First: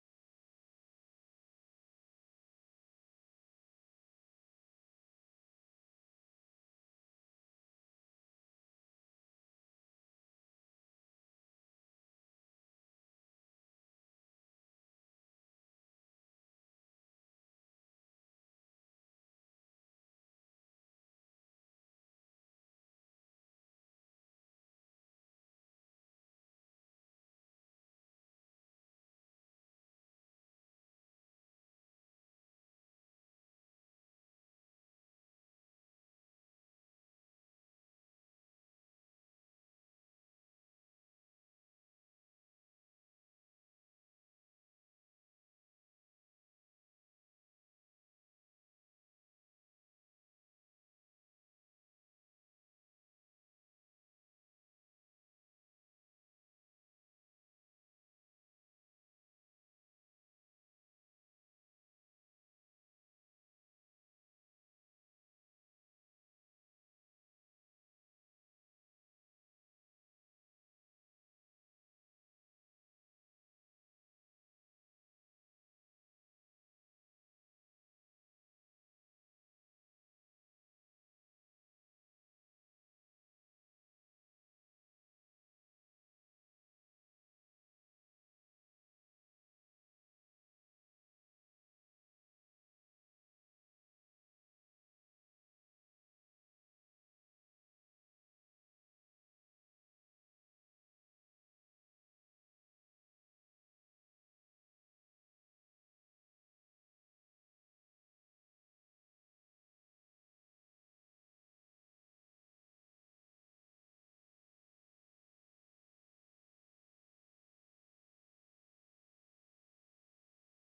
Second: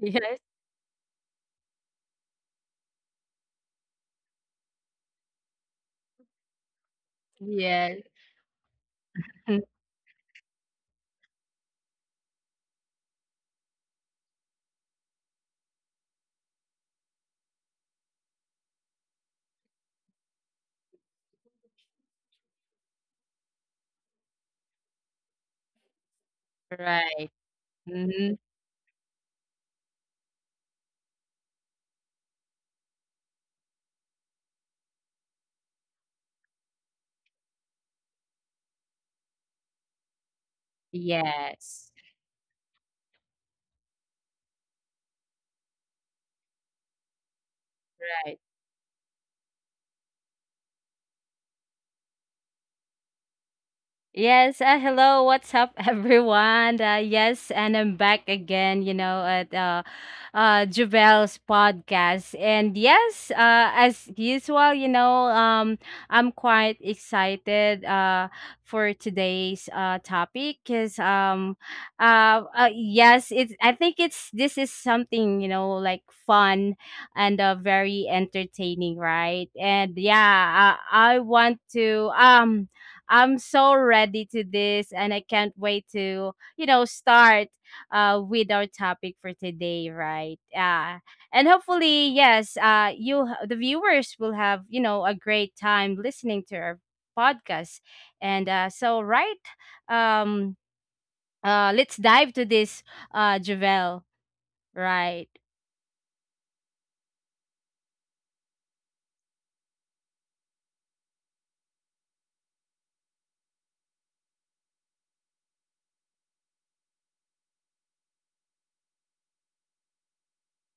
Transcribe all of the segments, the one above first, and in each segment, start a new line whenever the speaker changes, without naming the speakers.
Yes, yes. Right. hmm Yes. Right. Yes, hello, what's up, everyone? Yes, and I'm back again, you know, at Javel's podcast. And yes, as usual, you know, I'm quite excited for today's topic because, I think it's this is something, you know, like fun and very entertaining, right? And yeah, I want to. I'm so ready to this and I can't wait to, you know, start with our topic for today, right? Yeah. And hopefully, yes, you the viewers will have, you know, a great time listening to our podcast. And so right, um let's dive to this Javel, right?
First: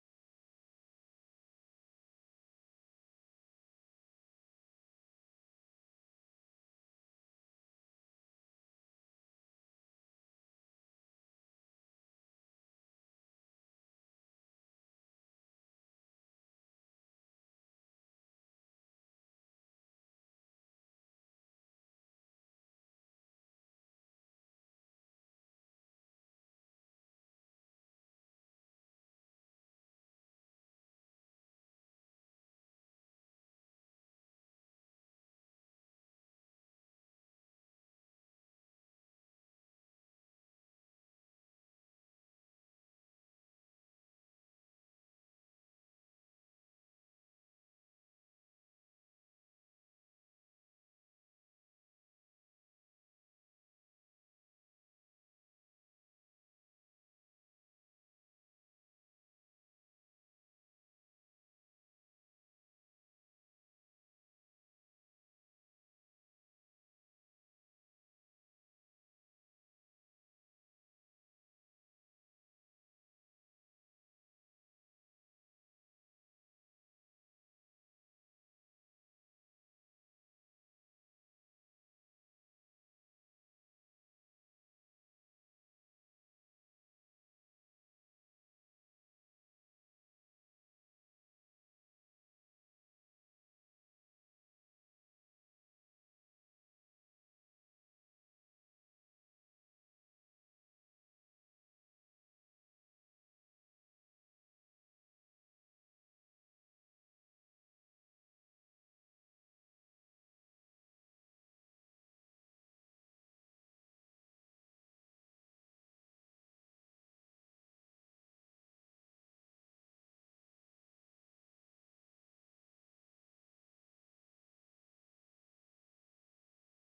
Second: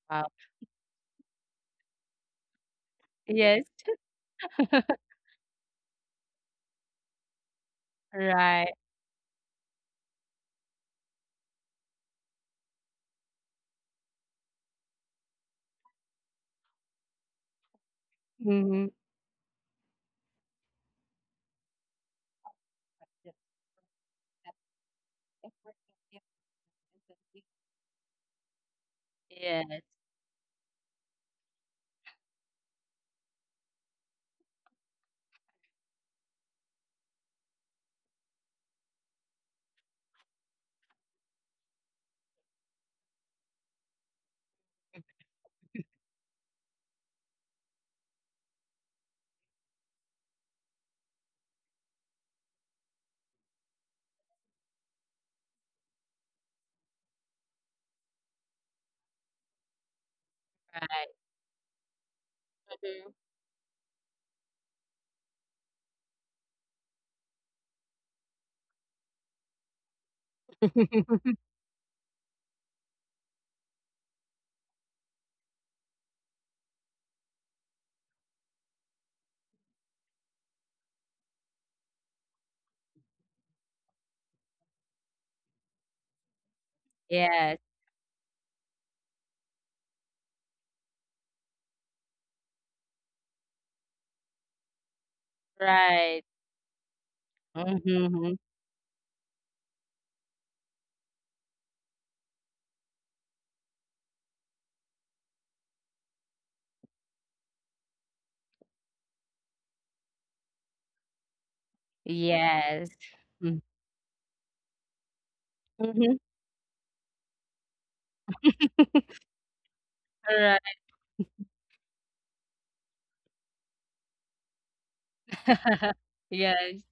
Wow. Yes. Right. Mm-hmm. Yeah, right. Yes, right. Mhm. Yes. Mm. Mhm. Right. Yes.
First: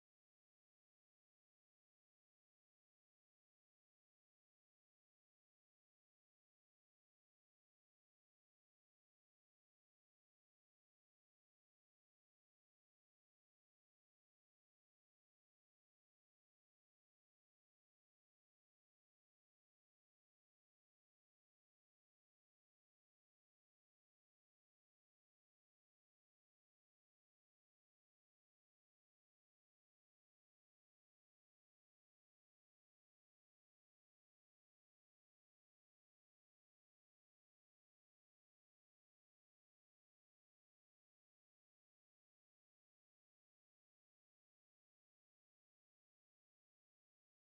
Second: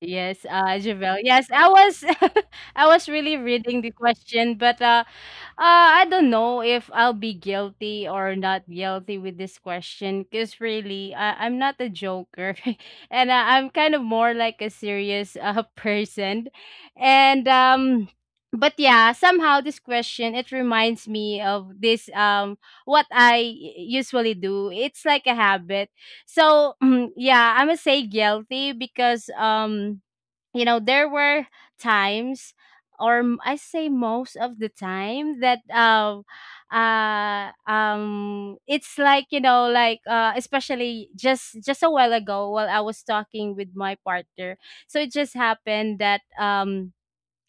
Yes, Javel. Yes, I was, I was really reading the question, but I don't know if I'll be guilty or not guilty with this question, because really, I'm not a joker, and I'm kind of more like a serious person, and but yeah, somehow this question it reminds me of this what I usually do. It's like a habit. So yeah, I'm gonna say guilty because you know there were times or I say most of the time that it's like you know like especially just a while ago while I was talking with my partner so it just happened that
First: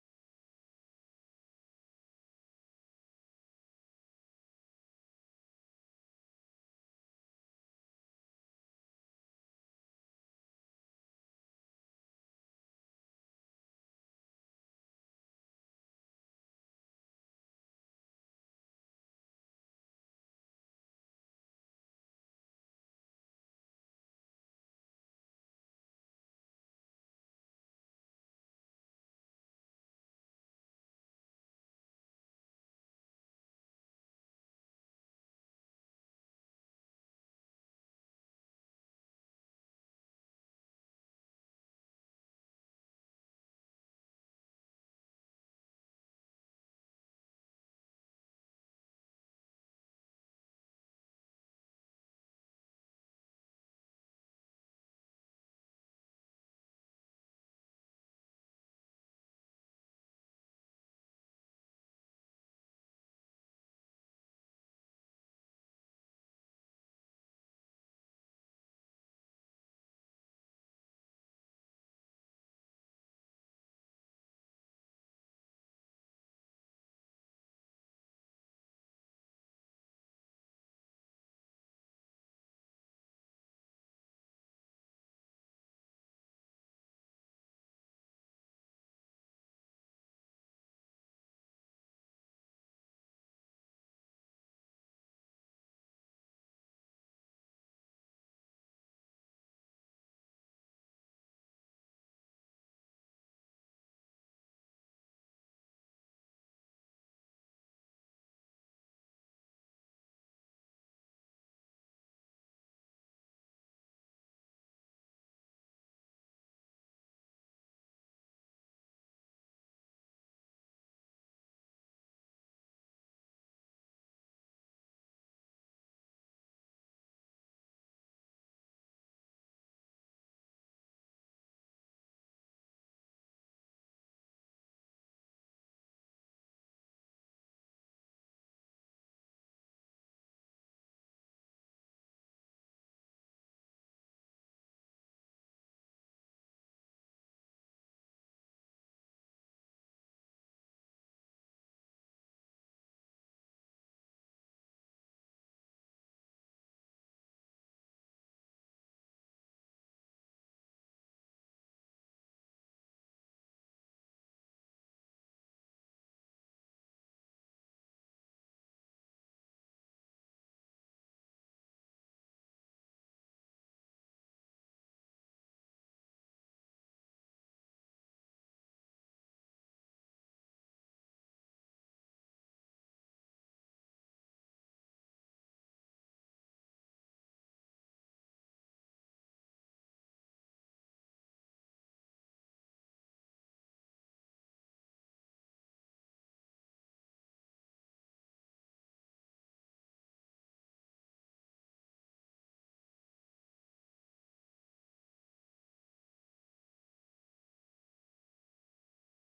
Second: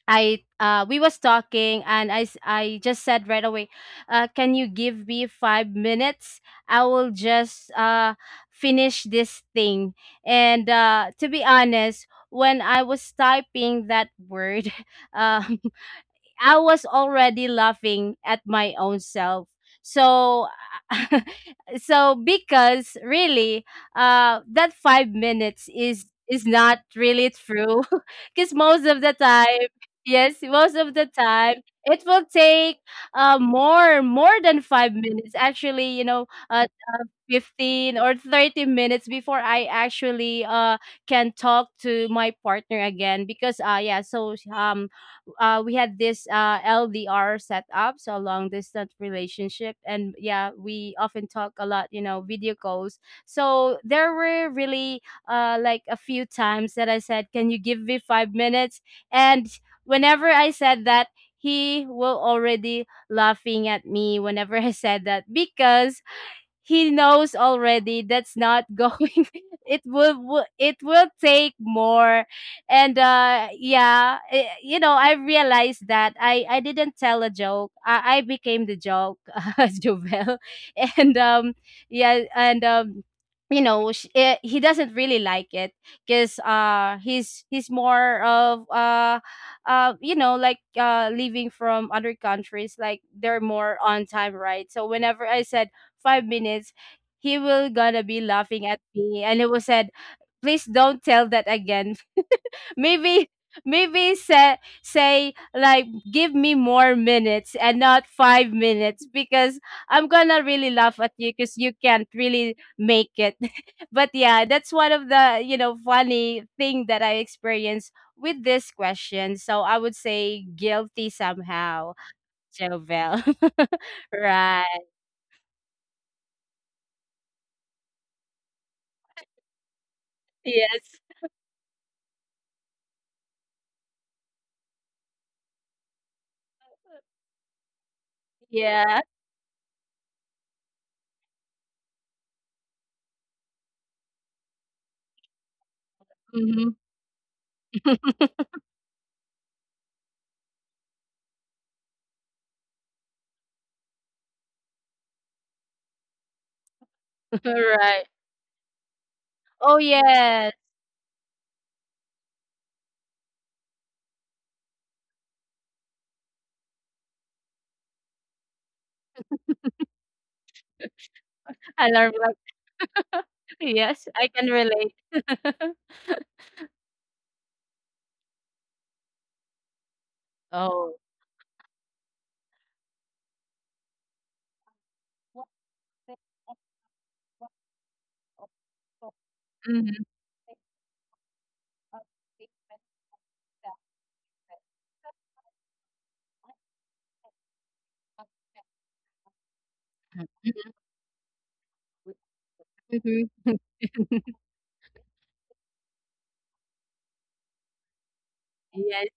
I we was talking and I just said right away, can you give me five minutes? I will just finish this thing. And to be honest, when I was typing that word, um I was already laughing at my own self. So, so because really, that 5 minutes is not really true, because most of the time, yes, most of the time it will take more than 5 minutes. Actually, you know, 15 or 30 minutes before I actually can talk to my partner again because yeah so we had this LDR set up, so long distance relationship, and yeah, we often talk a lot, you know, video calls. So there were really like a few times that I said, "Can you give me 5 minutes?" And whenever I said that, he will already laughing at me whenever I said that because he knows already that's not going it will take more and yeah you know I realized that I didn't tell a joke I became the joke Jovel. And yeah. And you know he doesn't really like it because he's more of you know like leaving from other countries like they're more on time, right? So whenever I said 5 minutes, he will gonna be laughing at me and he will said, please don't tell that again. Maybe maybe say like give me more minutes and not 5 minutes because I'm gonna really laugh at you because you can't really make it. But yeah, that's one of the you know funny thing that I experienced with this question. So I would say guilty somehow, Jovel. Right. Yes. Yeah. Mhm. Right. Oh, yes. Alarm clock. Yes, I can relate. Oh. Mhm. Mhm. Yes.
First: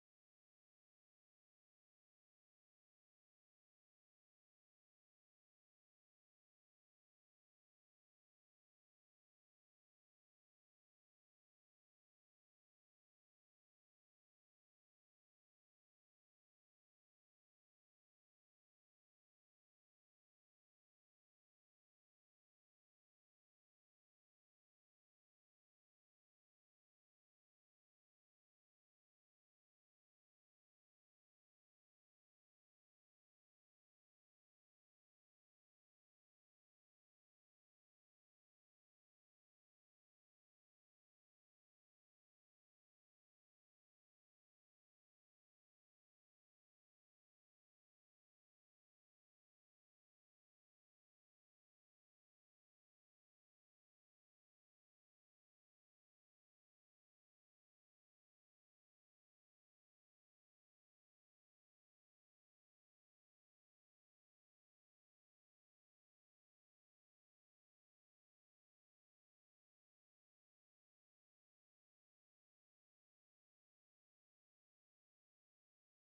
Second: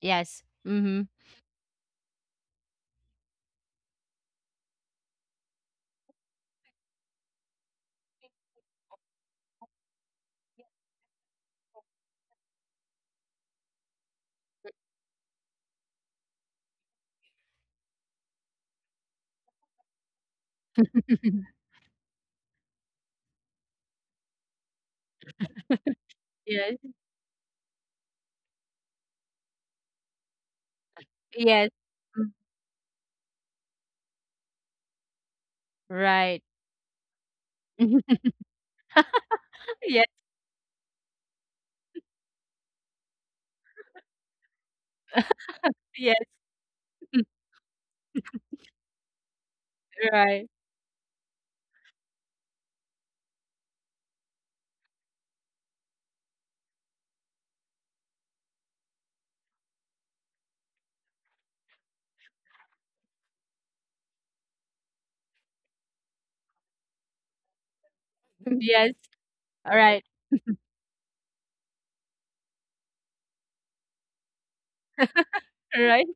Yes. Mhm. Yes. Yes. Mm. Right. Yes. Yes. Right. Yes. Right. Right.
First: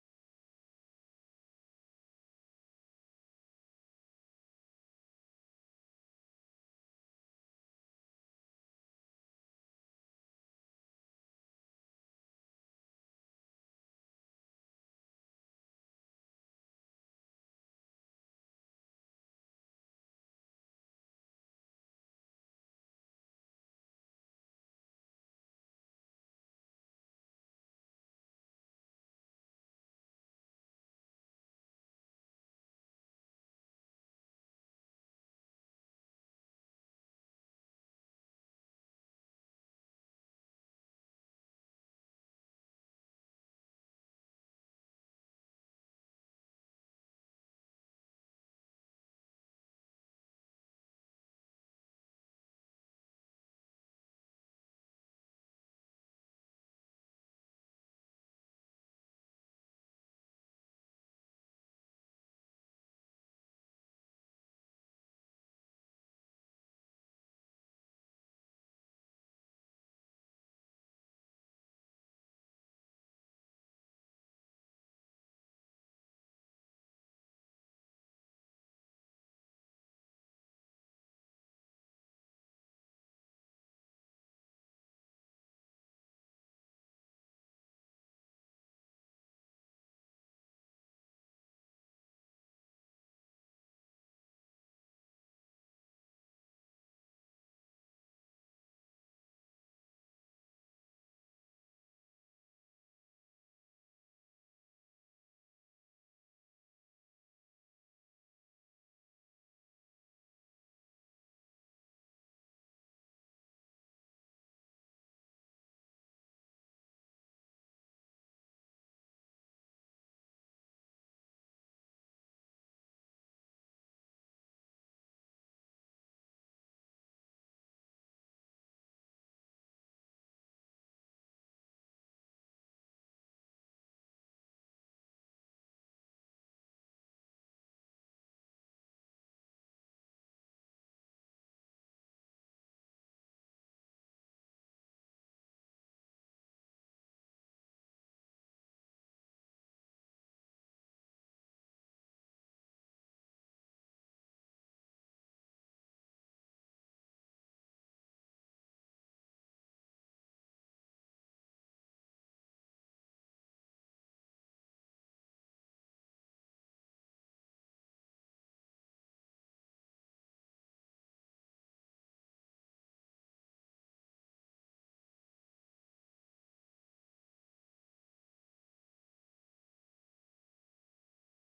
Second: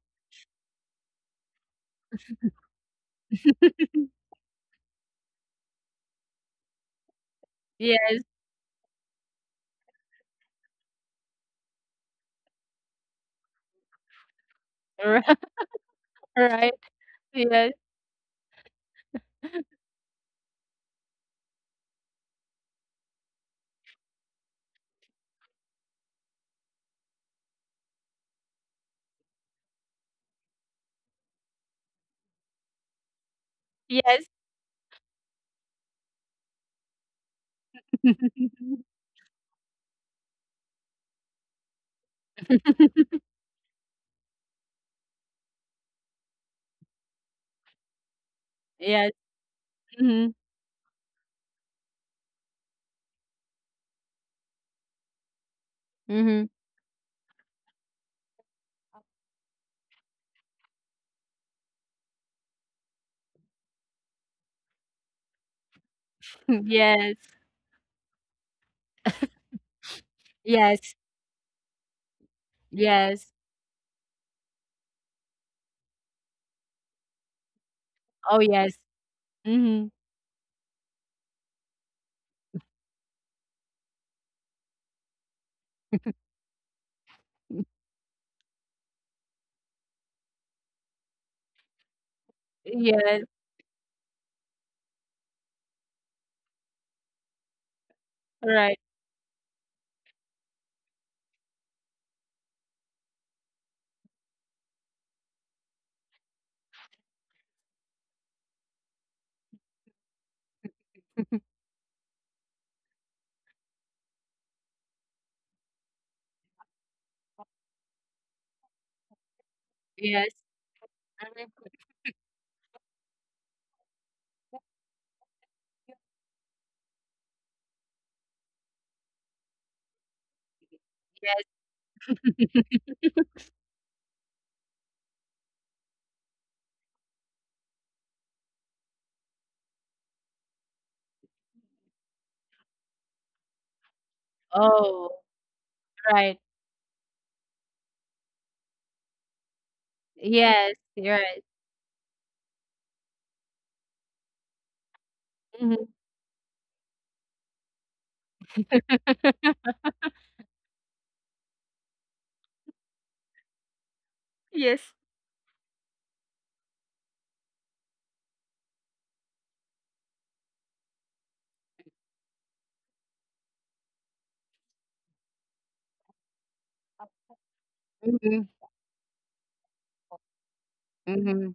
Yes. Right. Yes. Yes. Yes. Mhm. Mhm. Yes. Yes, yes. Oh, yes. Mhm. Yes, right. Yes. Mhm. Yes. Oh, right. Yes, you're right. Mhm. Yes. Mhm, mhm.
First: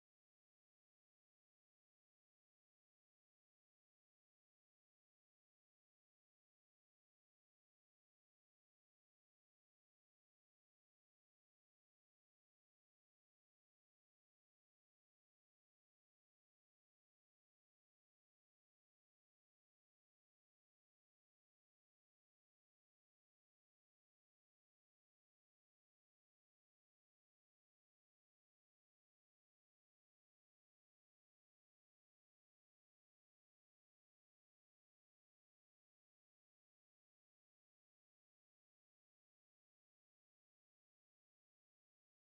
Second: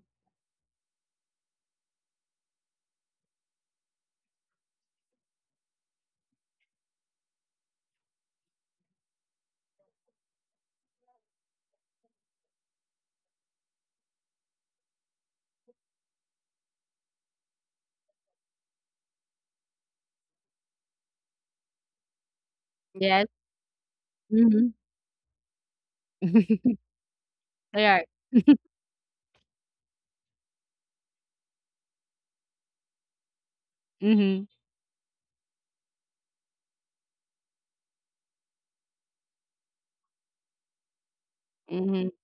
Yes. Mhm. Yeah. Mhm, mhm.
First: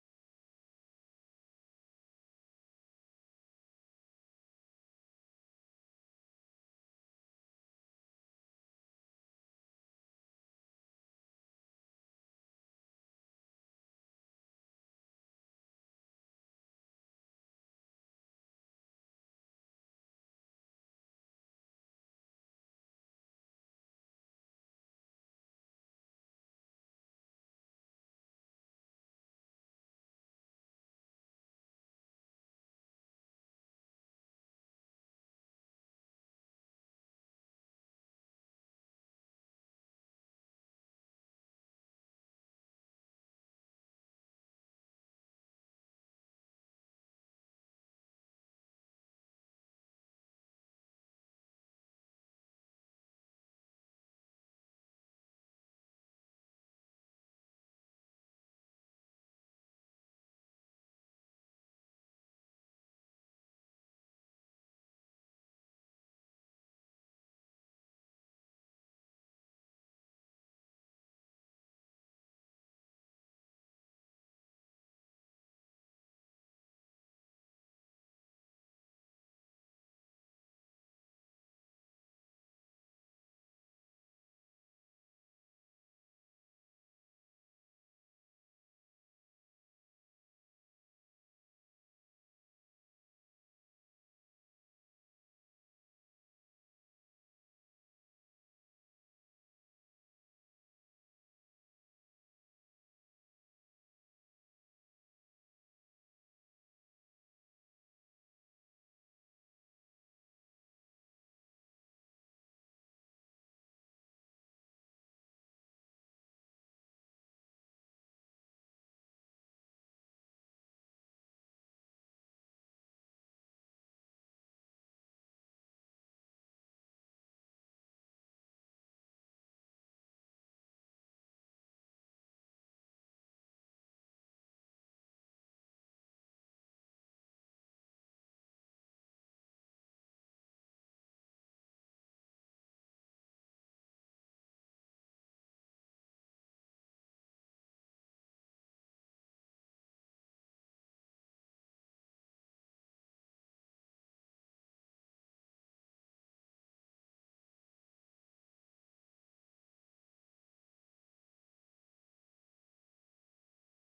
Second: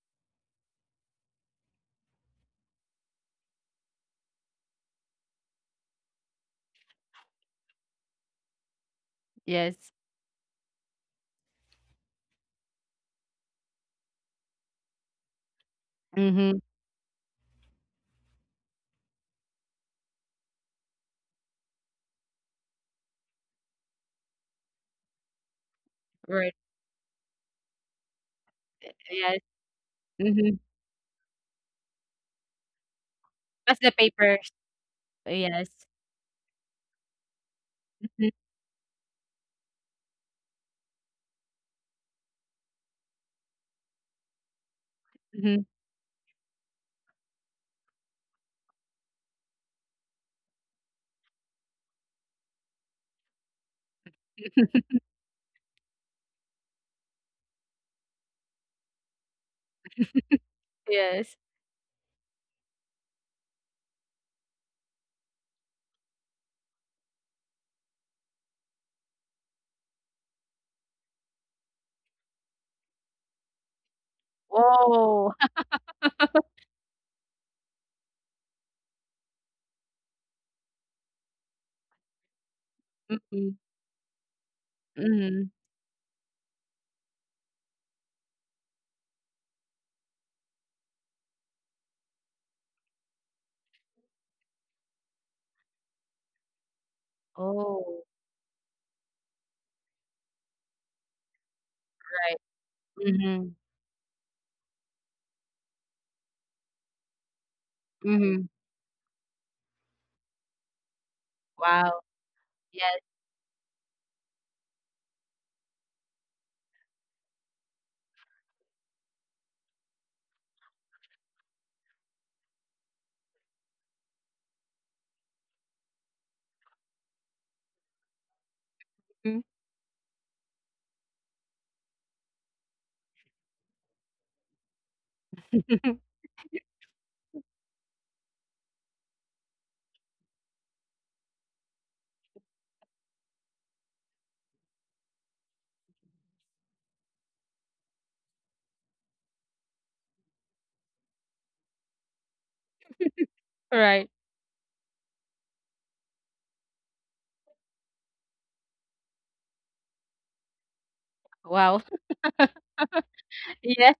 Yes. Mhm. Right. Yes. Mhm. Pass the papers. Yes. Mhm, mhm. Yes. Oh. Mhm, mhm. Oh, right. Mhm, mhm. Wow. Yes. Mm. Right. Wow. Yes.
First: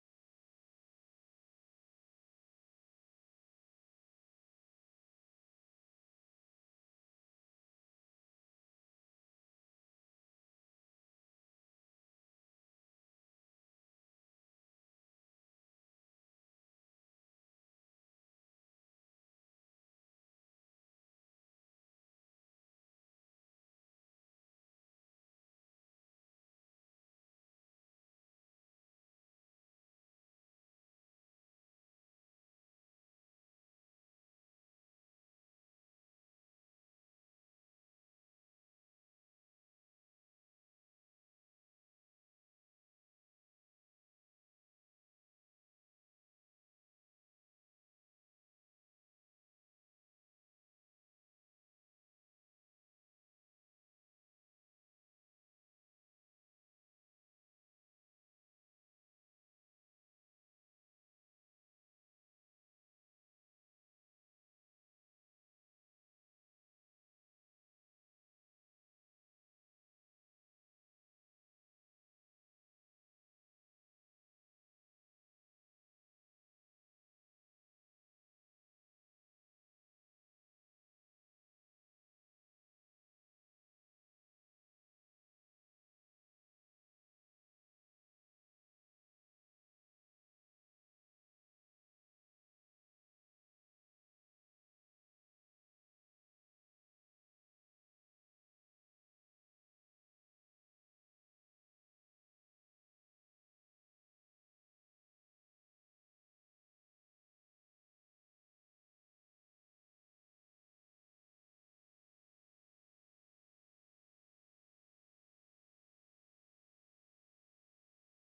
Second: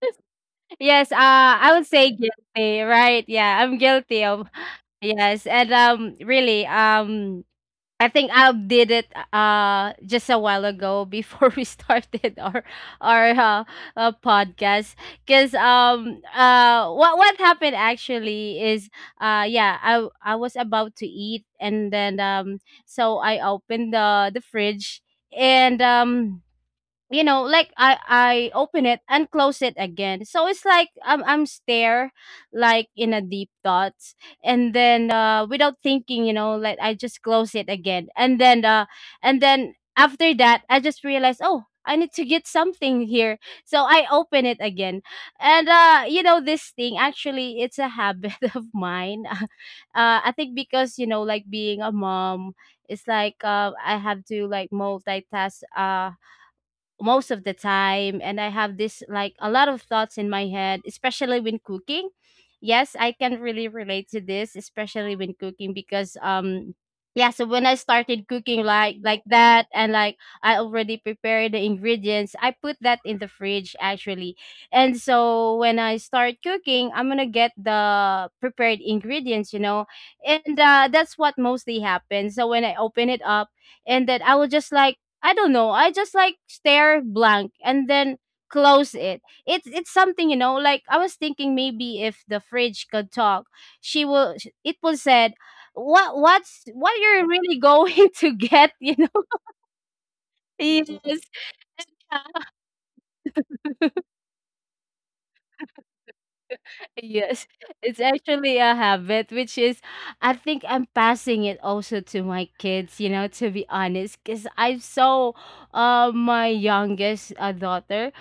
Yes. I would say guilty. Right. Yeah. I'm guilty of. Yes. And really, I think I did it just a while ago before we started our podcast. Cause what happened actually is yeah I was about to eat and then so I opened the fridge and you know like I open it and close it again so it's like I'm stare like in a deep thoughts. And then without thinking, you know, like I just close it again. And then after that I just realized, oh, I need to get something here, so I open it again. And you know this thing actually it's a habit of mine. I think because you know like being a mom it's like I have to like multitask most of the time and I have this like a lot of thoughts in my head, especially when cooking. Yes, I can really relate to this, especially when cooking, because yeah. So when I started cooking, like that, and like I already prepared the ingredients, I put that in the fridge actually. And so when I start cooking, I'm gonna get the prepared ingredients, you know. And that's what mostly happens, so when I open it up and then I will just like, I don't know. I just like stare blank and then close it. It's something, you know, like I was thinking maybe if the fridge could talk, it will said, What you're really going to get, you know?" Yes. Yes, it's actually a habit, which is, I think I'm passing it also to my kids, you know, to be honest, because I saw my youngest daughter.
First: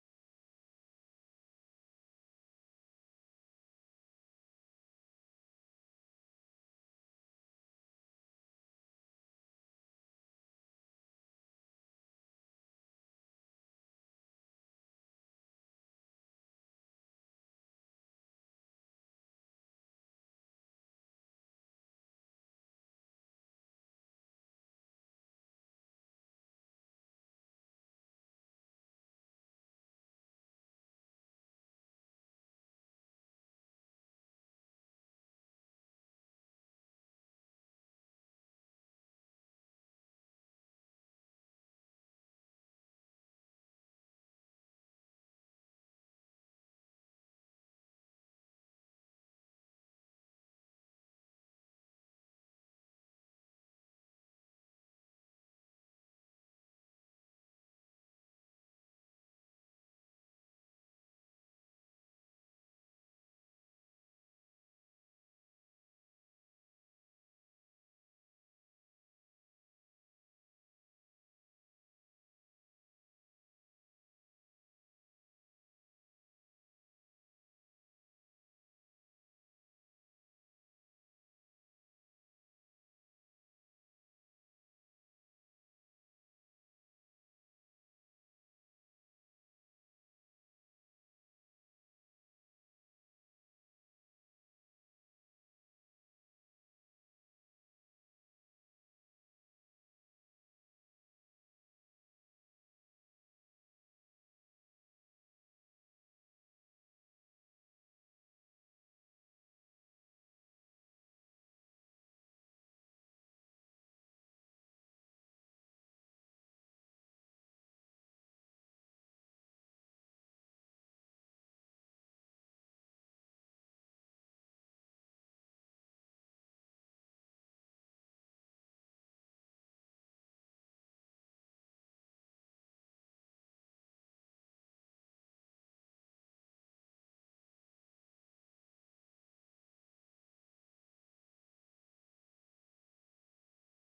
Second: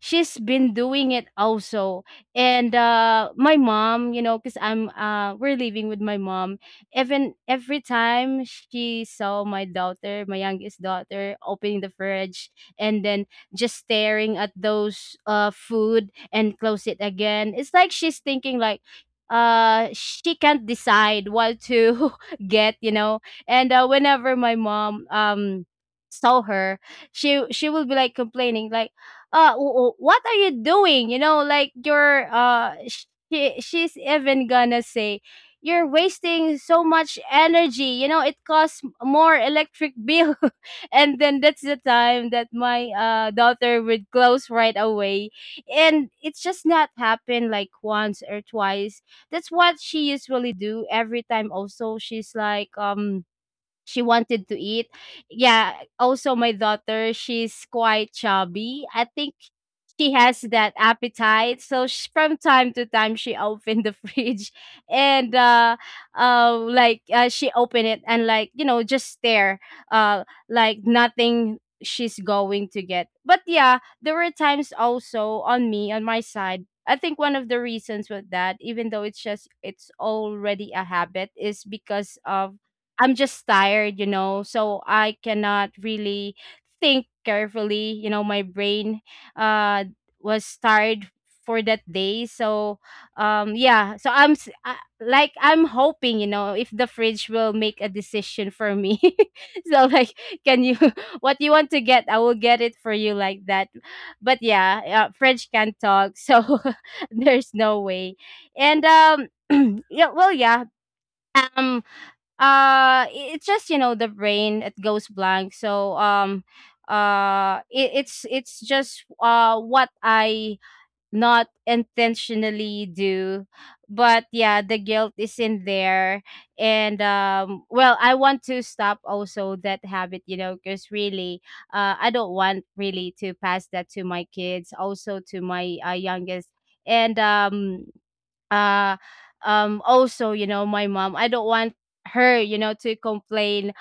She's been doing it also. And my mom, you know, because we're living with my mom. Even every time she saw my daughter, my youngest daughter, opening the fridge and then just staring at those food and close it again. It's like she's thinking like she can't decide what to get, you know. And whenever my mom saw her, she will be like complaining like what are you doing? You know, like you're she's even gonna say you're wasting so much energy, you know, it costs more electric bill. And then that's the time that my daughter would close right away. And it's just not happened like once or twice. That's what she usually do every time. Also she's like she wanted to eat. Yeah, also my daughter, she's quite chubby, I think. She has that appetite. So sh from time to time, she opened the fridge and like she opened it and like you know just stare, like nothing she's going to get. But yeah, there were times also on me on my side. I think one of the reasons with that, even though it's just it's already a habit, is because of I'm just tired, you know, so I cannot really think carefully, you know. My brain uh was tired for that day. So yeah, so like I'm hoping, you know, if the fridge will make a decision for me. So like, can you what you want to get, I will get it for you, like that. But yeah, fridge can't talk, so there's no way. And yeah, well yeah, um it's just, you know, the brain it goes blank. So it's just what I not intentionally do, but yeah, the guilt is in there. And well, I want to stop also that habit, you know, because really, I don't want really to pass that to my kids, also to my youngest. And uh also, you know, my mom, I don't want her, you know, to complain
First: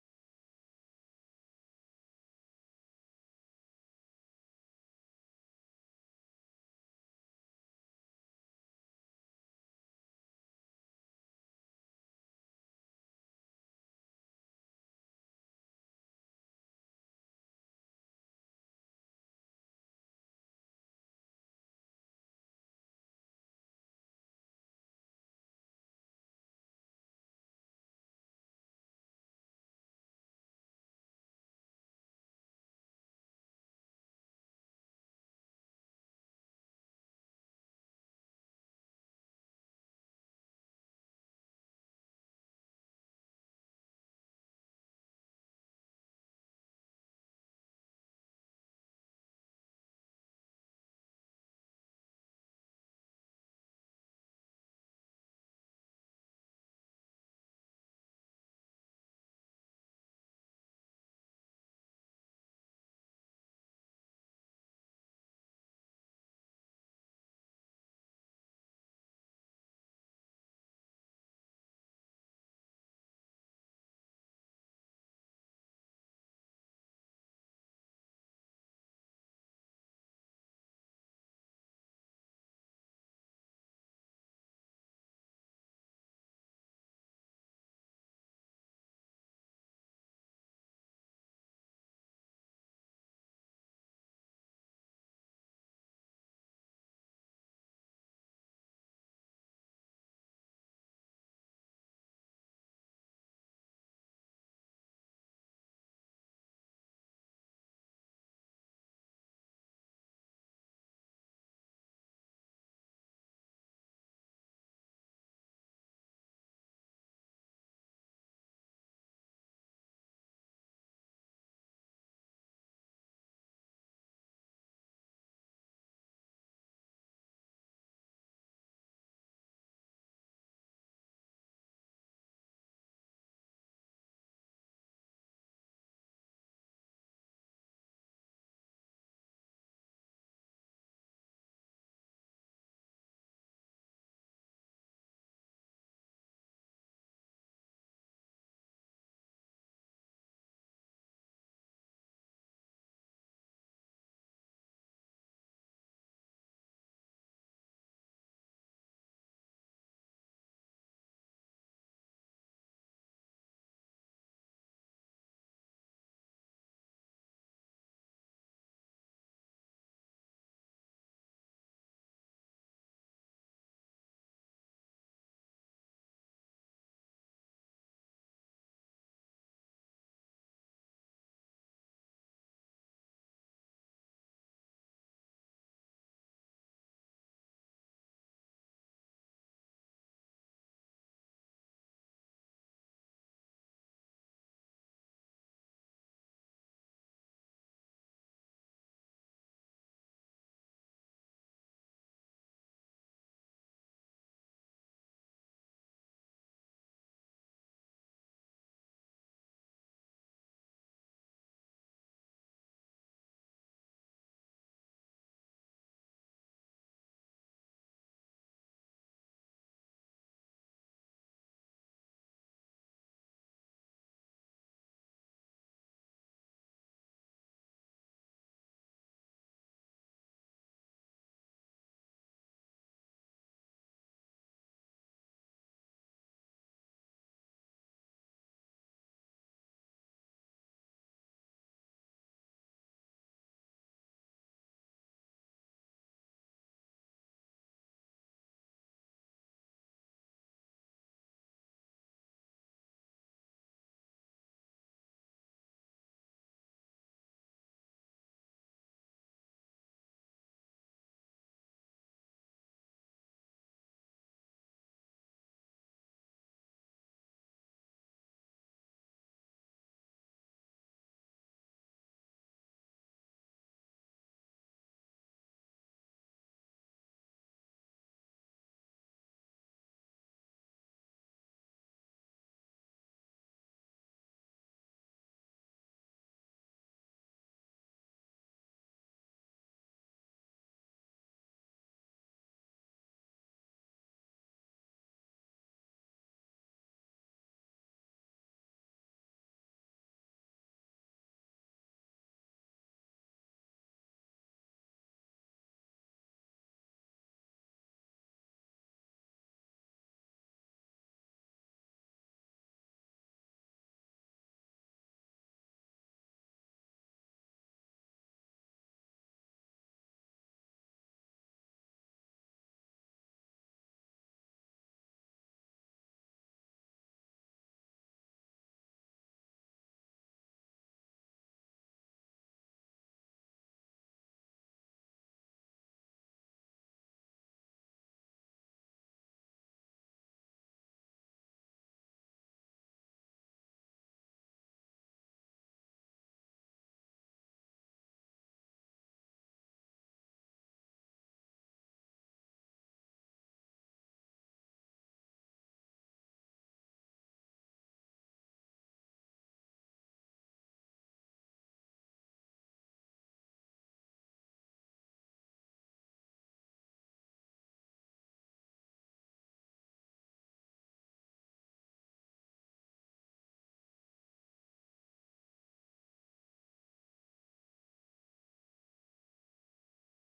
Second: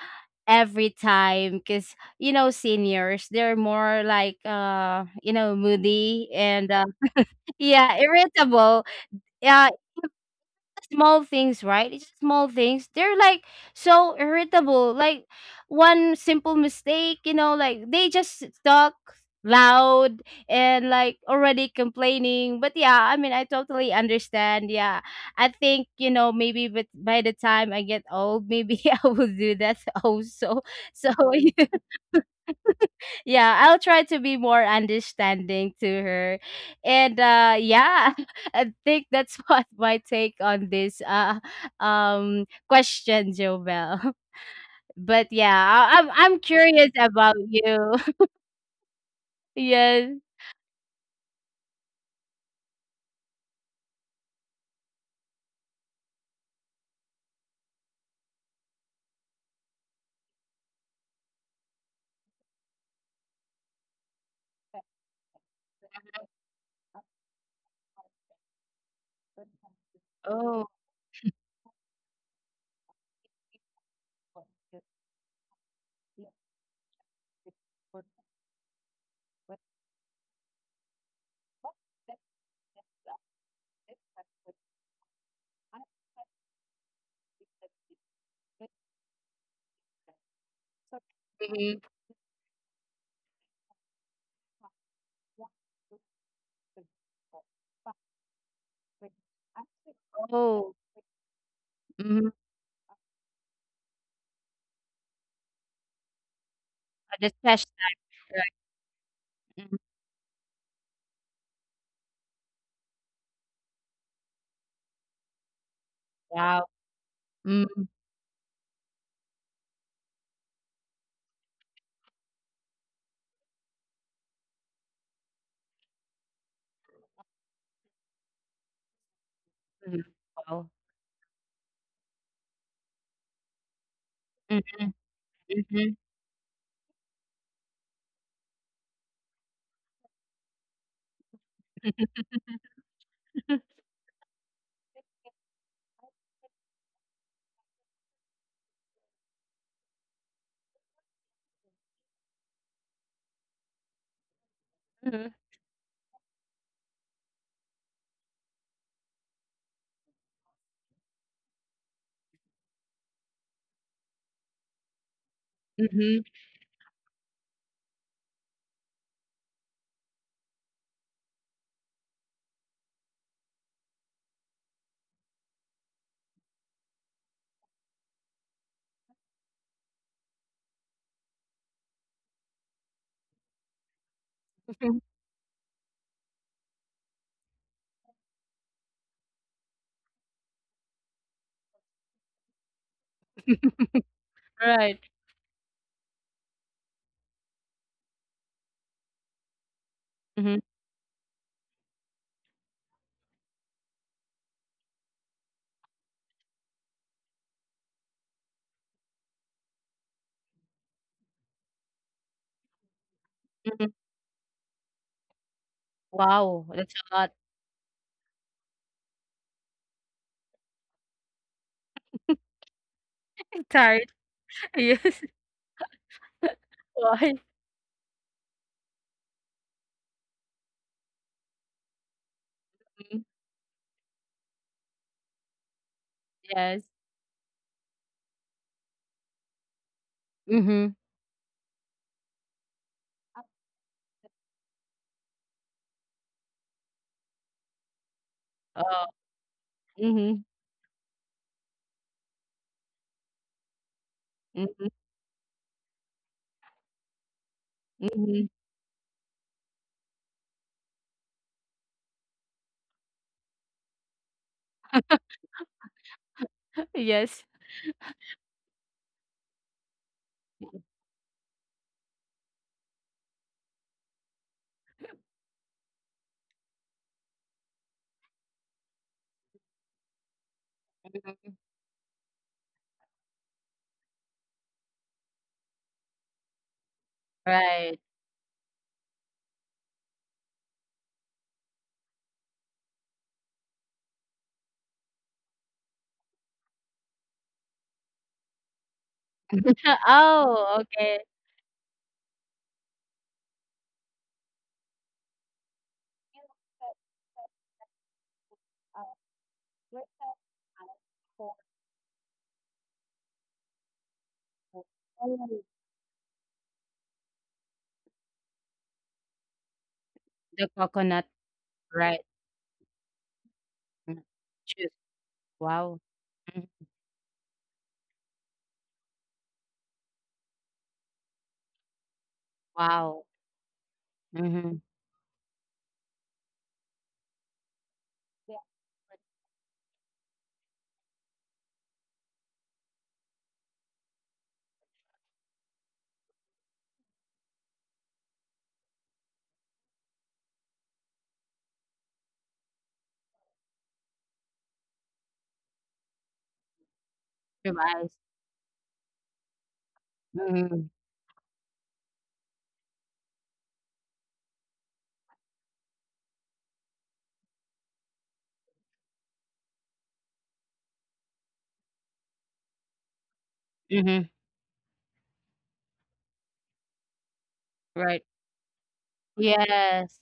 every time because, you know, seniors, they're more like you know moody, and yeah, irritable. Yeah, small things, right? It's just small things. They're like so irritable. Like one simple mistake, you know, like they just talk loud and like already complaining. But yeah, I mean, I totally understand. Yeah, I think you know maybe, but by the time I get old, maybe I will do that also. So yeah, I'll try to be more understanding to her. And yeah, I think that's what my take on this question, Jovel. But yeah, I'm curious about you. Yes. Oh. Mhm. Oh. Mm-hmm. The test type. Right. Mhm. Wow. Mm-hmm. Mhm. Wow. Mm-hmm. Mhm. Right. Mhm, mhm. Wow, that's a lot. I'm tired. Yes. Why? Mhm, yes. Mhm. Oh, mhm, mhm, mhm. Yes. Right. Oh, okay. The coconut, right. Mm. Juice. Wow. Mhm. Wow. Mhm. Through ice. Mhm, mhm. Right. Yes.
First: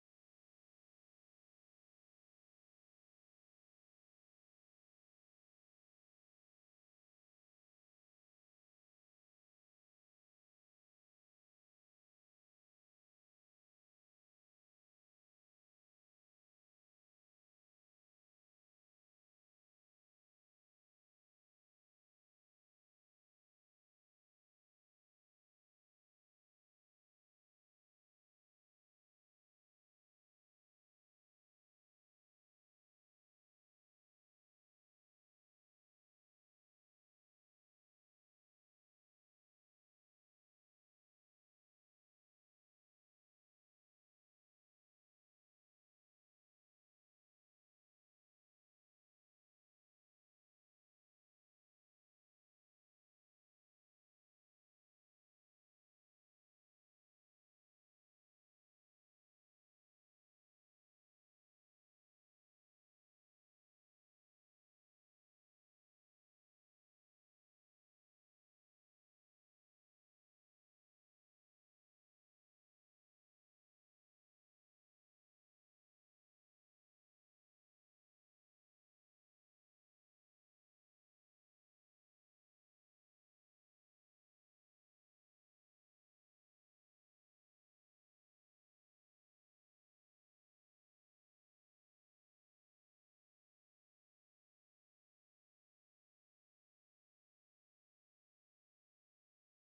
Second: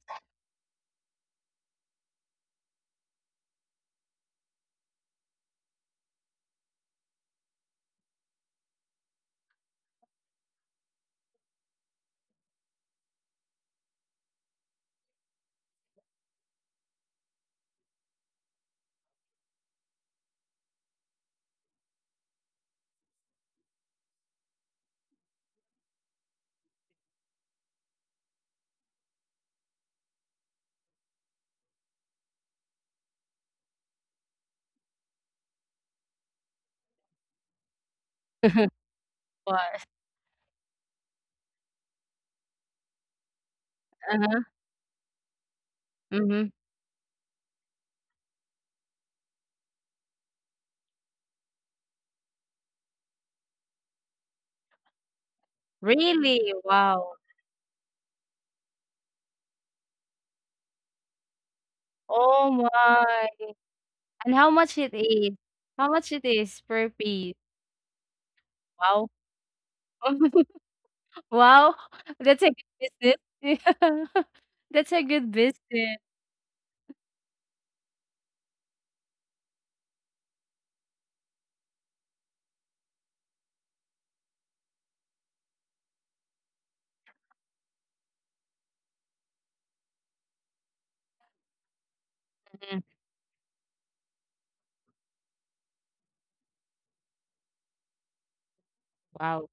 What? Uh-huh. Mhm. Really? Wow. Oh my. And how much it is? How much it is per piece? Wow. Wow. That's a good business. Yeah. That's a good business. Mm, Wow.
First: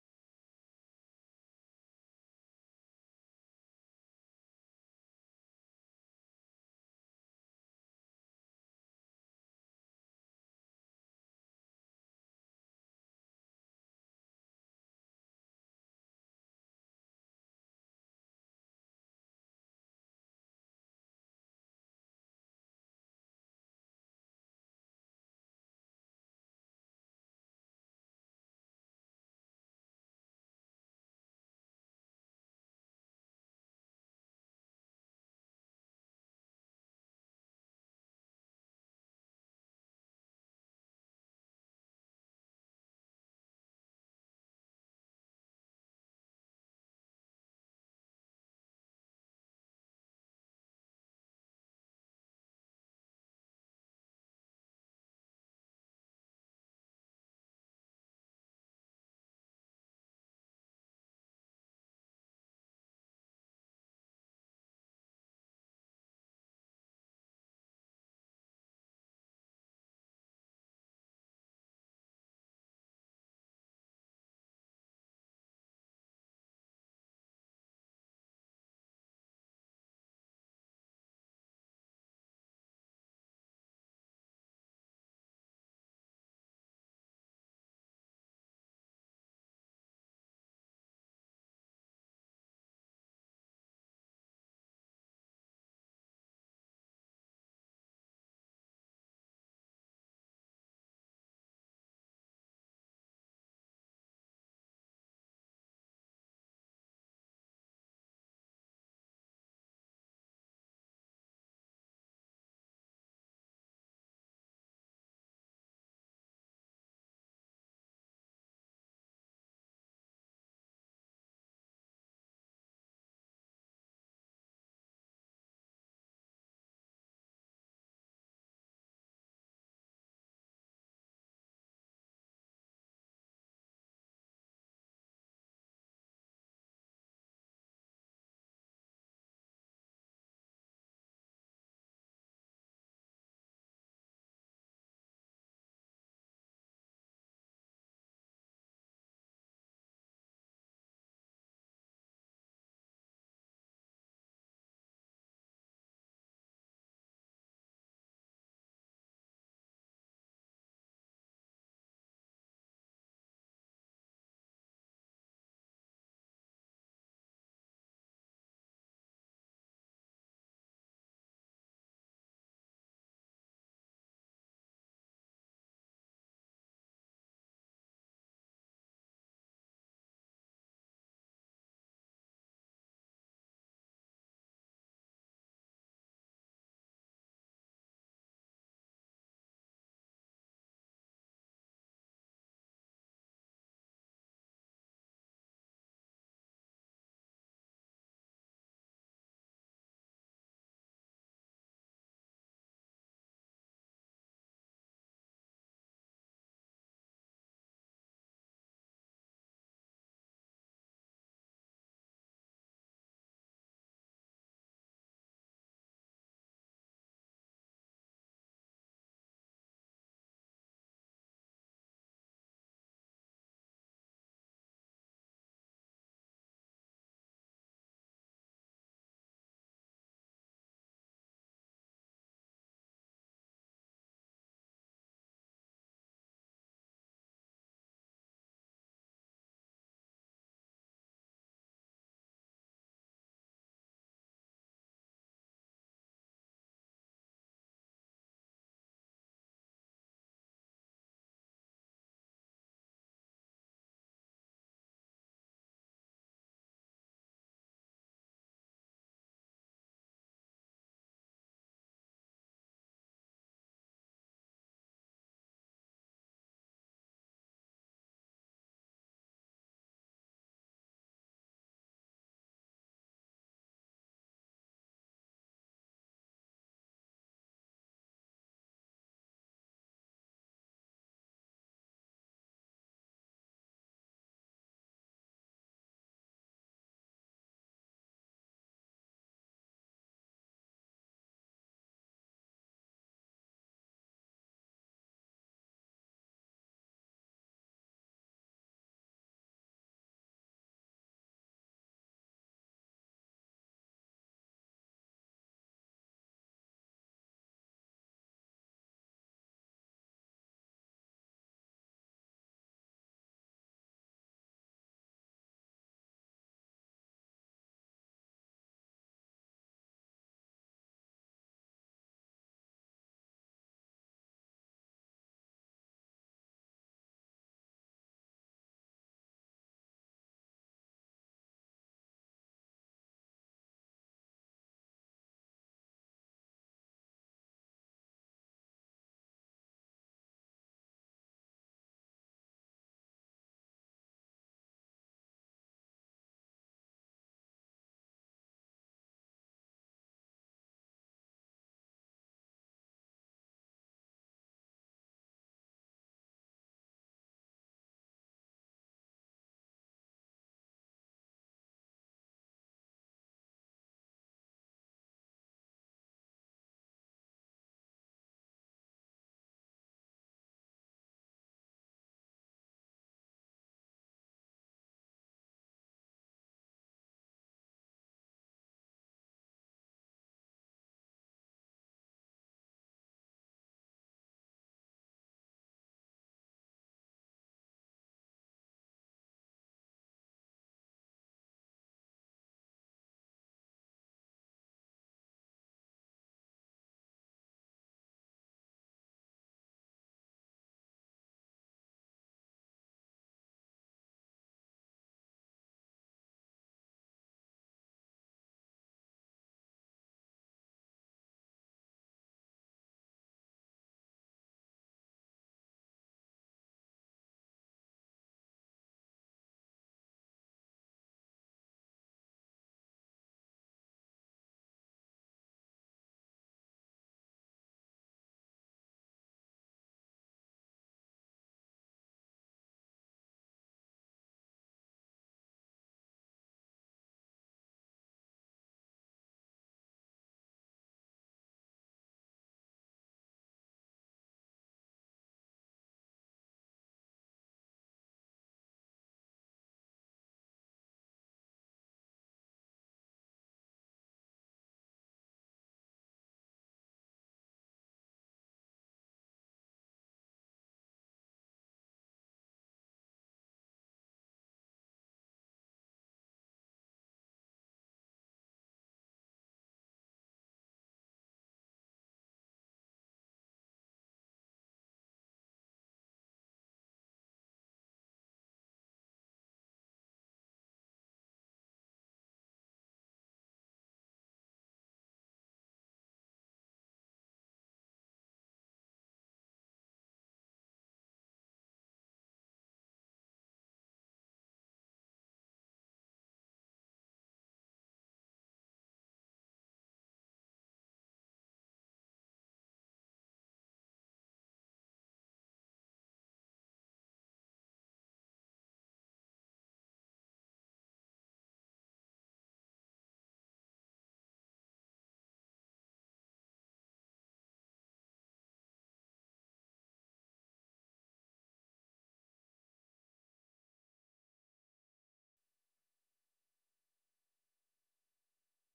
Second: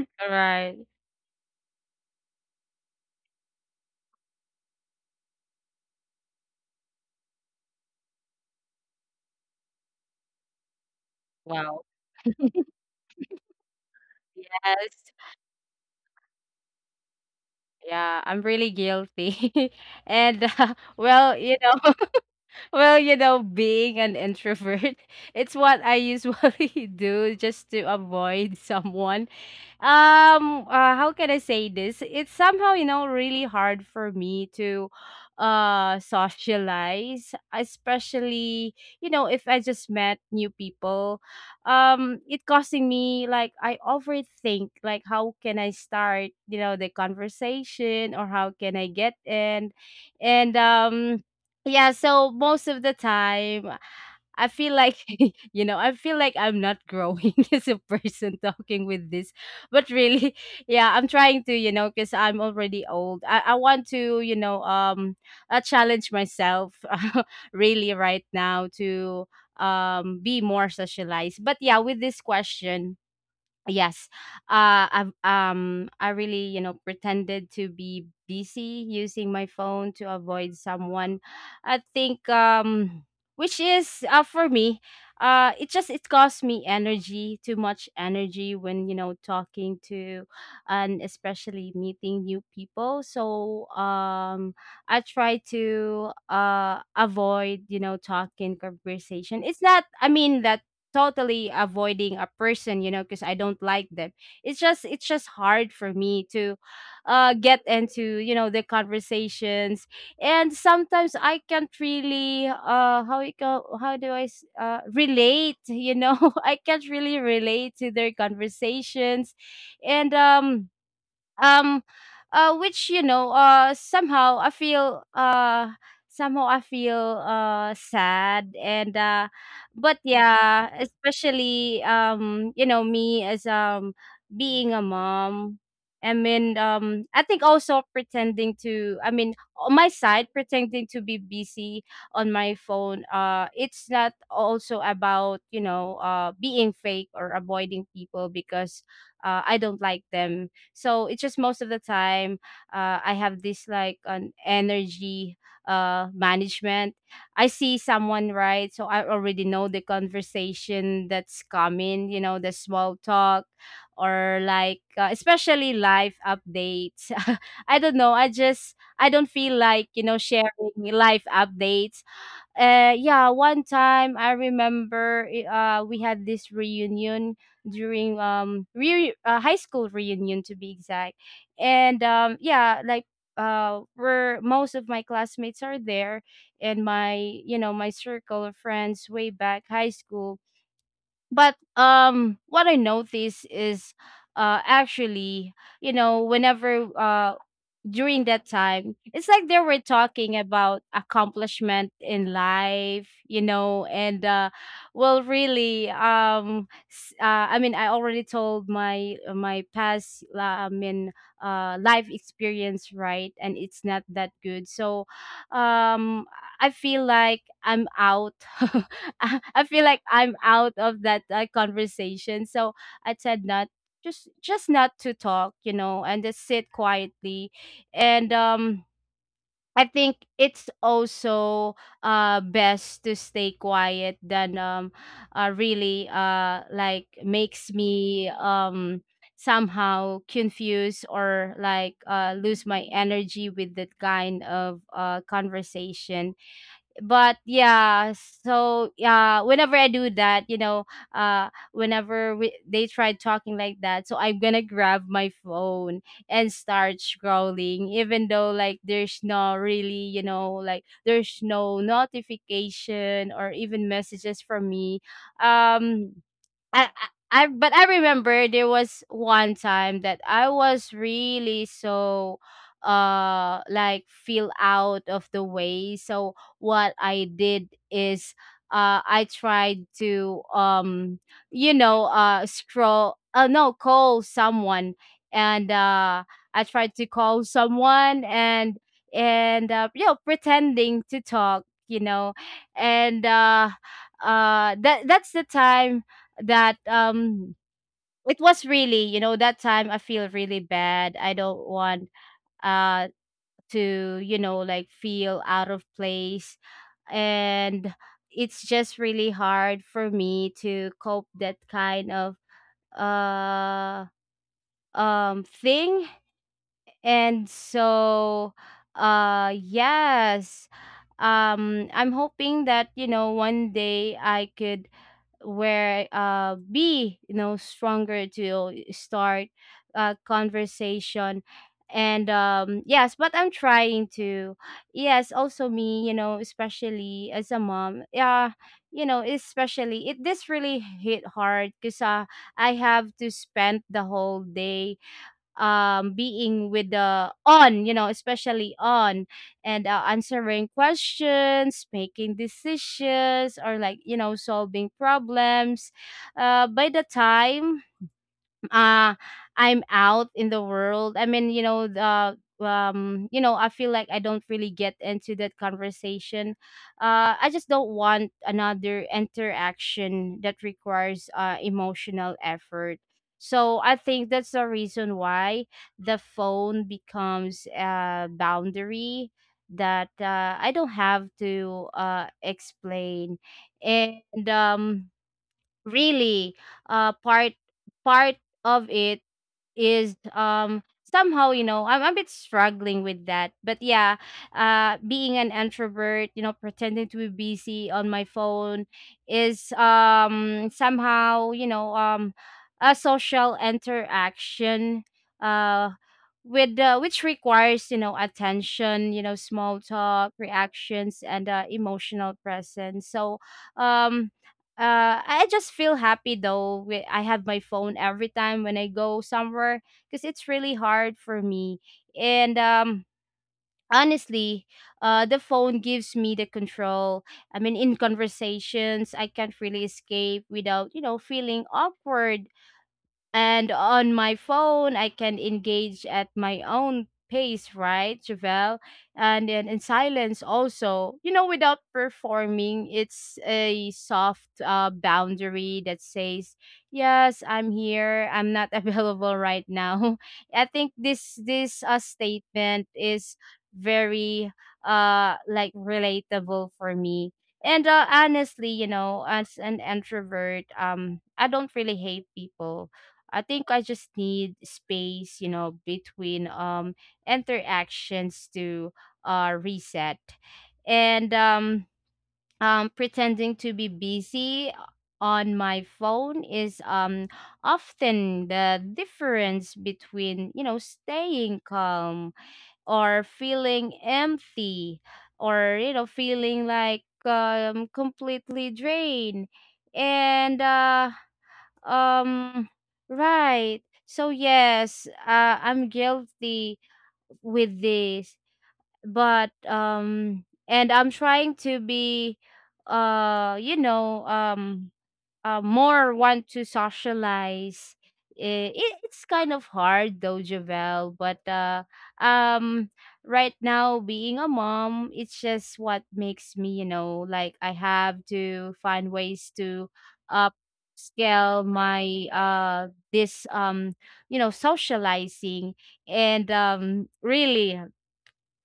All right. Wow. Yes. Yeah, I'm really guilty. And well, well, being an introvert, it's what I usually do just to avoid someone. How can I say this? It's somehow, really hard for me to socialize, especially if I just met new people. It costing me, like, I overthink, like, how can I start, the conversation, or how can I get in? And yeah, so most of the time I feel like, I feel like I'm not growing as a person talking with this. But really, yeah, I'm trying to, because I'm already old. I want to, challenge myself really right now to be more socialized. But yeah, with this question, yes. I really, pretended to be busy using my phone to avoid someone. I think, which is, for me, it costs me energy, too much energy when, talking to, and especially meeting new people. So I try to avoid, talking conversation. It's not, I mean, that totally avoiding a person, because I don't like them. It's just hard for me to get into, the conversations. And sometimes I can't really, how it go how do I s- relate, I can't really relate to their conversations. And um which, somehow I feel sad, and but yeah, especially, me, as being a mom. I mean, I think also pretending to, I mean, on my side, pretending to be busy on my phone, it's not also about, being fake or avoiding people because, I don't like them. So it's just most of the time, I have this, like, an energy management. I see someone, right? So I already know the conversation that's coming. You know, the small talk, or like, especially life updates. I don't know. I don't feel like, sharing life updates. Yeah, one time I remember, we had this reunion during, high school reunion, to be exact. And yeah, like, where most of my classmates are there, and my, my circle of friends way back high school. But what I noticed is, actually, whenever, during that time, it's like they were talking about accomplishment in life, and well, really, I mean, I already told my past, life experience, right? And it's not that good, so um I feel like I'm out. I feel like I'm out of that, conversation. So I said, not, just not to talk, and just sit quietly. And I think it's also best to stay quiet than, really, like, makes me somehow confused, or like, lose my energy with that kind of, conversation. But yeah. So yeah, whenever I do that, whenever they try talking like that, so I'm gonna grab my phone and start scrolling, even though, like, there's no really like, there's no notification or even messages from me. um but I remember there was one time that I was really so, like, feel out of the way. So what I did is, I tried to, scroll, no, call someone. And I tried to call someone, and pretending to talk, you know and that's the time that, it was really, that time I feel really bad. I don't want, uh to, like, feel out of place, and it's just really hard for me to cope that kind of, uh thing. And so, yes, I'm hoping that, one day I could, where be, stronger to, start a conversation. And yes, but I'm trying to. Yes, also me, especially as a mom, yeah. Especially, it this really hit hard because, I have to spend the whole day being with the, on, especially on, and, answering questions, making decisions, or like, solving problems. By the time, uh I'm out in the world. I mean, you know, the you know, I feel like I don't really get into that conversation. I just don't want another interaction that requires, emotional effort. So I think that's the reason why the phone becomes a boundary that, I don't have to, explain. And, um, really, uh part part of it is, somehow, I'm a bit struggling with that, but yeah, being an introvert, pretending to be busy on my phone is, somehow, a social interaction, uh with, which requires, attention, small talk reactions, and, emotional presence. So um I just feel happy though. I have my phone every time when I go somewhere because it's really hard for me. And, honestly, the phone gives me the control. I mean, in conversations I can't really escape without, you know, feeling awkward, and on my phone, I can engage at my own pace, right, Javel? And then in silence also, you know, without performing, it's a soft, boundary that says, yes, I'm here. I'm not available right now. I think, this statement is very, like, relatable for me. And, honestly, you know, as an introvert, I don't really hate people. I think I just need space, you know, between, interactions, to reset. And, pretending to be busy on my phone is, often the difference between, you know, staying calm, or feeling empty, or, you know, feeling like, completely drained. And, um, right. So yes, I'm guilty with this, but, and I'm trying to be, you know, more want to socialize. It's kind of hard though, Javel, but, um, right now, being a mom, it's just what makes me, you know, like, I have to find ways to upscale my, this, socializing, and, really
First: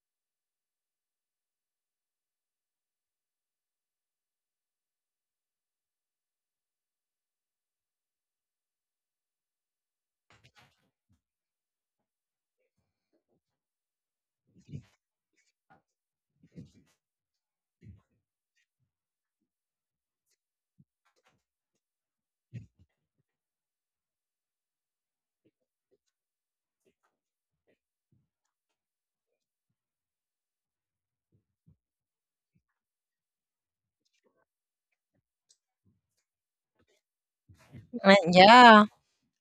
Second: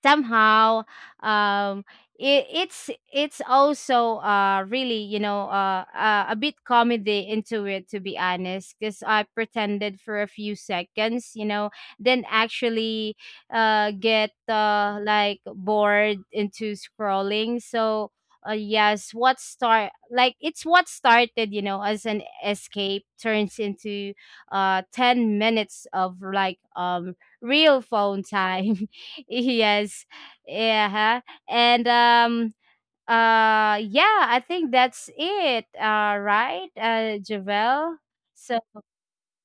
somehow, um it's also, really, a bit comedy into it, to be honest, because I pretended for a few seconds, then actually, get, like, bored into scrolling. So, yes, what start like it's what started, as an escape, turns into 10 minutes of, like, real phone time. Yes. Yeah. And, yeah, I think that's it. Right? Javel?
Uh,
So,
Yeah.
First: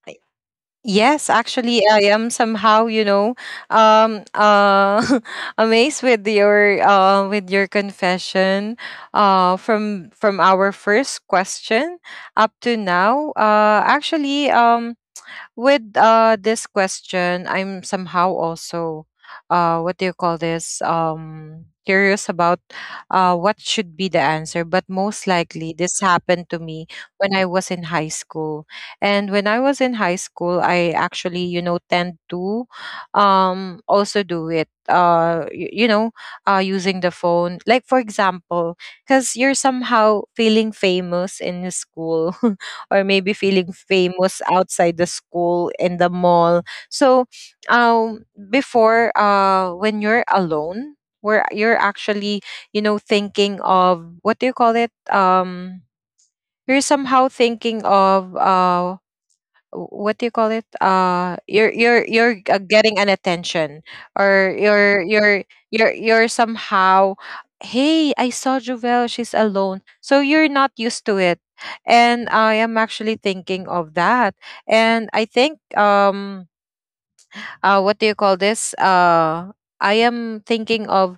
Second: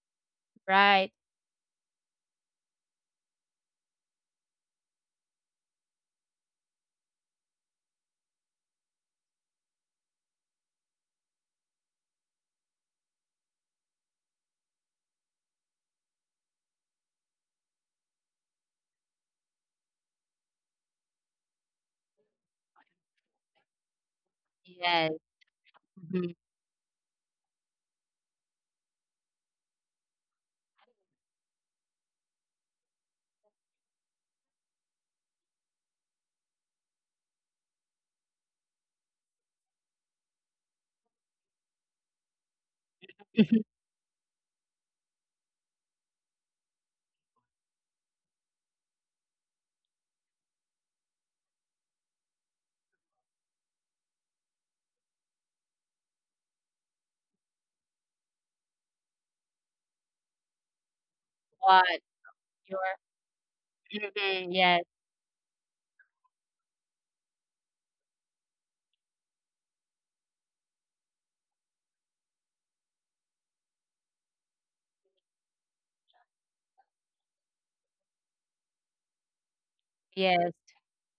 I-
right.
Yes, actually, I am somehow, you know, um, uh, amazed with your confession, from our first question up to now. Actually, with this question, I'm somehow also what do you call this? Curious about what should be the answer. But
Yes.
most likely this
Mhm.
happened to me when I was in high school. And when I was in high school, I actually, you know, tend to also do it. Using the phone. Like for example, because you're somehow feeling famous in the school. Or maybe feeling famous outside the school in the mall, so um before when you're alone, where you're actually, you know, thinking of what do you call it, you're somehow thinking of what do you call it, uh you're
What
you're you're uh,
your
getting an attention,
mhm,
or
yes,
you're somehow, hey, I saw Jovel, she's alone, so you're not used to it. And I am actually thinking of that. And I think what do you call this, I am
yes,
thinking of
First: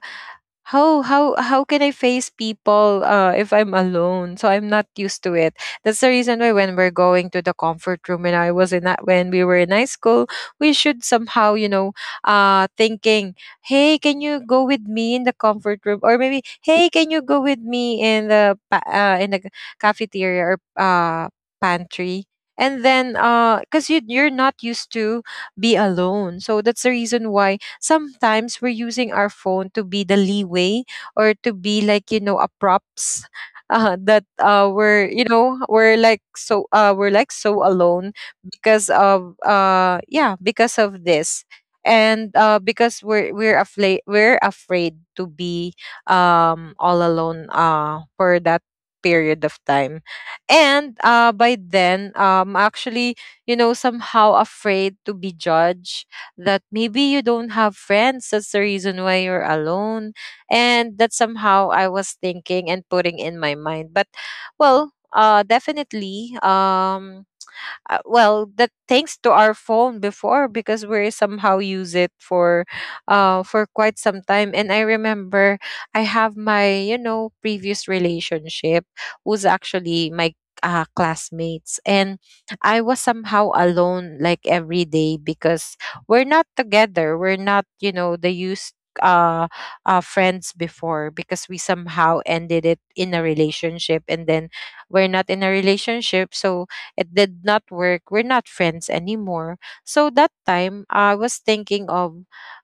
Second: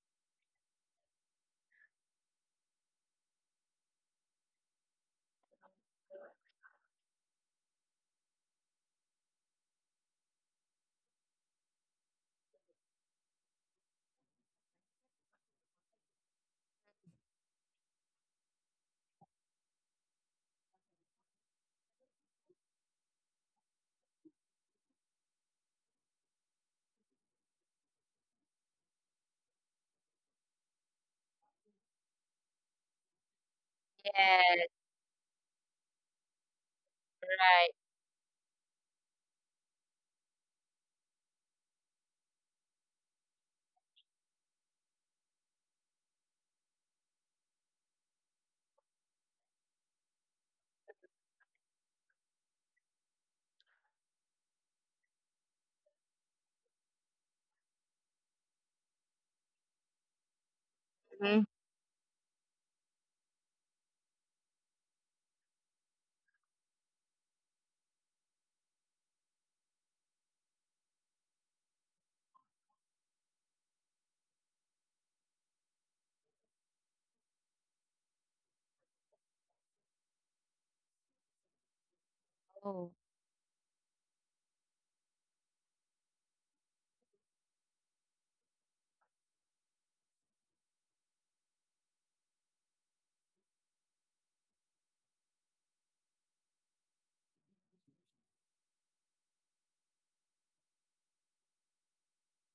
how can I face people if I'm alone? So I'm not used to it. That's the reason why when we're going to the comfort room, and I was in that when we were in high school, we should somehow, you know, thinking, hey, can you go with me in the comfort room? Or maybe hey, can you go with me in the in the cafeteria or pantry? And then, cause you're not used to be alone, so that's the reason why sometimes we're using our phone to be the leeway or to be like, you know, a props that
yes,
we're, you know, we're like so
right.
alone because of yeah, because of this. And because we're afraid to be all alone for that period of time. And by then, actually, you know, somehow afraid to be judged that maybe you don't have friends. That's the reason why you're alone. And that
Mhm.
somehow I was thinking and putting in my mind. But well, definitely. Well, that thanks to our phone before, because we somehow use it for quite some time. And I remember I have my, you know, previous relationship was actually my classmates, and I
Oh.
was somehow alone like every day, because we're not together, we're not, you know, the used uh, friends before, because we somehow ended it in a relationship, and then we're not in a relationship, so it did not work. We're not friends anymore. So that time I was thinking of,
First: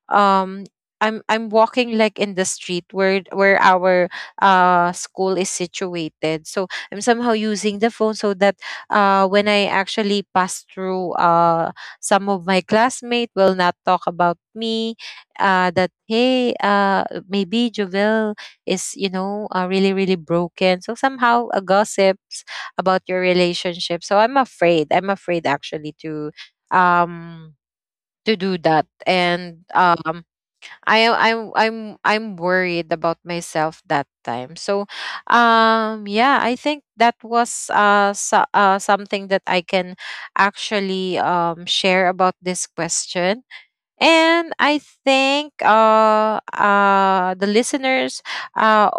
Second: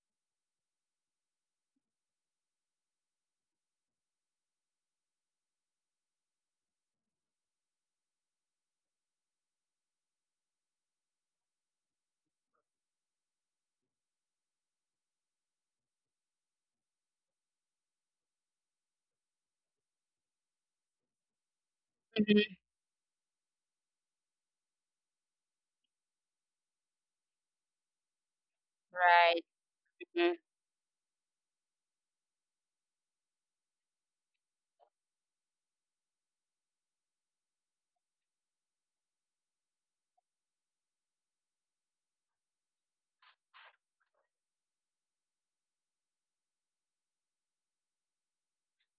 um I'm walking like in the street, where our school is situated. So I'm somehow using the phone so that when I actually pass through some of my classmates will not talk about me, that hey, maybe Jovel is, you know, really really broken. So somehow a
Mhm.
gossips about your relationship. So I'm afraid. I'm afraid actually um to do that.
Right.
And
Mhm.
I I'm worried about myself that time. So yeah, I think that was something that I can actually share about this question. And I think the listeners uh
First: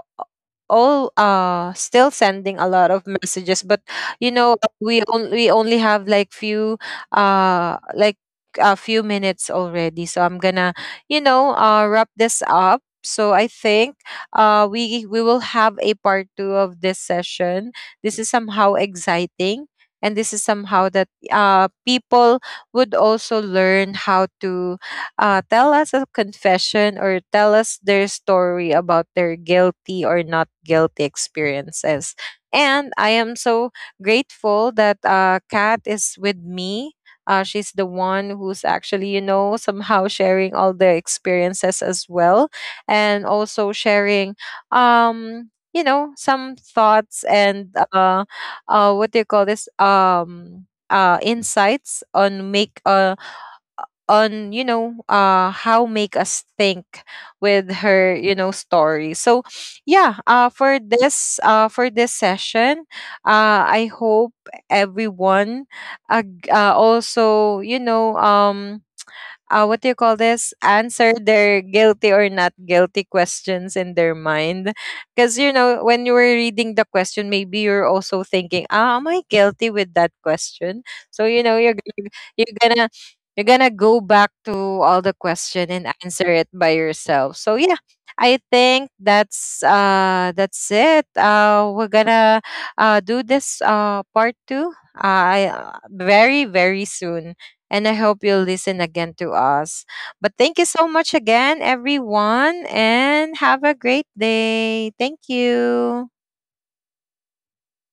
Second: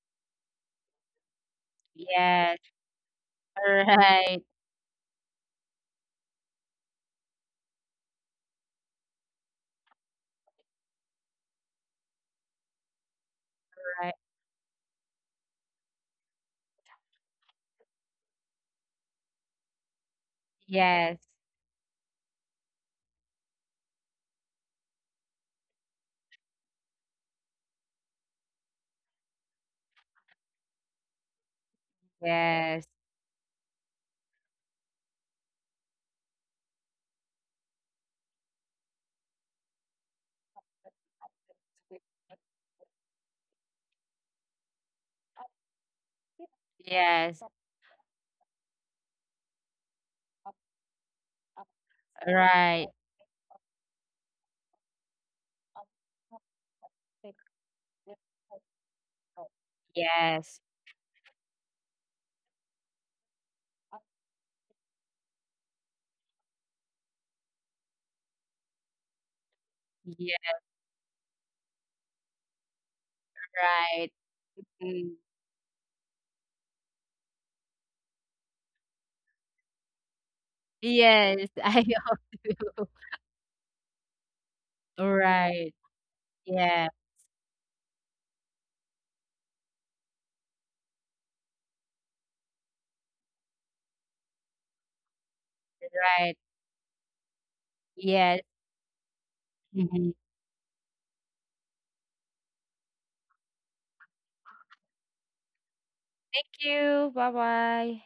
all still sending
Yes.
a lot of messages. But you
Right.
know, we only have like few like a few minutes already, so I'm gonna, you know, wrap this up. So I think
Right.
we we will have a part two of this session. This is somehow exciting, and this is somehow that
Yes.
people would also learn how to tell us a confession or tell us their story about their guilty or not guilty experiences.
Yes.
And I am so grateful that Kat is with me. She's the one who's actually, you know, somehow sharing all the experiences as well, and also sharing, you know, some
Yes.
thoughts and what do you call this? Insights on
Right.
make on, you know, how make us think with her, you know, story. So yeah,
Yes.
for this session, I hope everyone also, you know, what do you call this,
Yeah.
answer their guilty or not guilty questions in their
Right.
mind.
Mm.
Because you know, when you were reading the question, maybe you're also thinking, ah, am I guilty with that question? So you
Yes,
know,
I also
you're gonna
do.
you're gonna go back to all the question
Right.
and answer it by
Yeah,
yourself. So yeah, I think that's it. We're gonna do this part two,
right.
very very soon. And I hope
Yes.
you'll listen again to us.
Mhm.
But thank you so much again, everyone, and have a great day. Thank you.
Thank you. Bye-bye.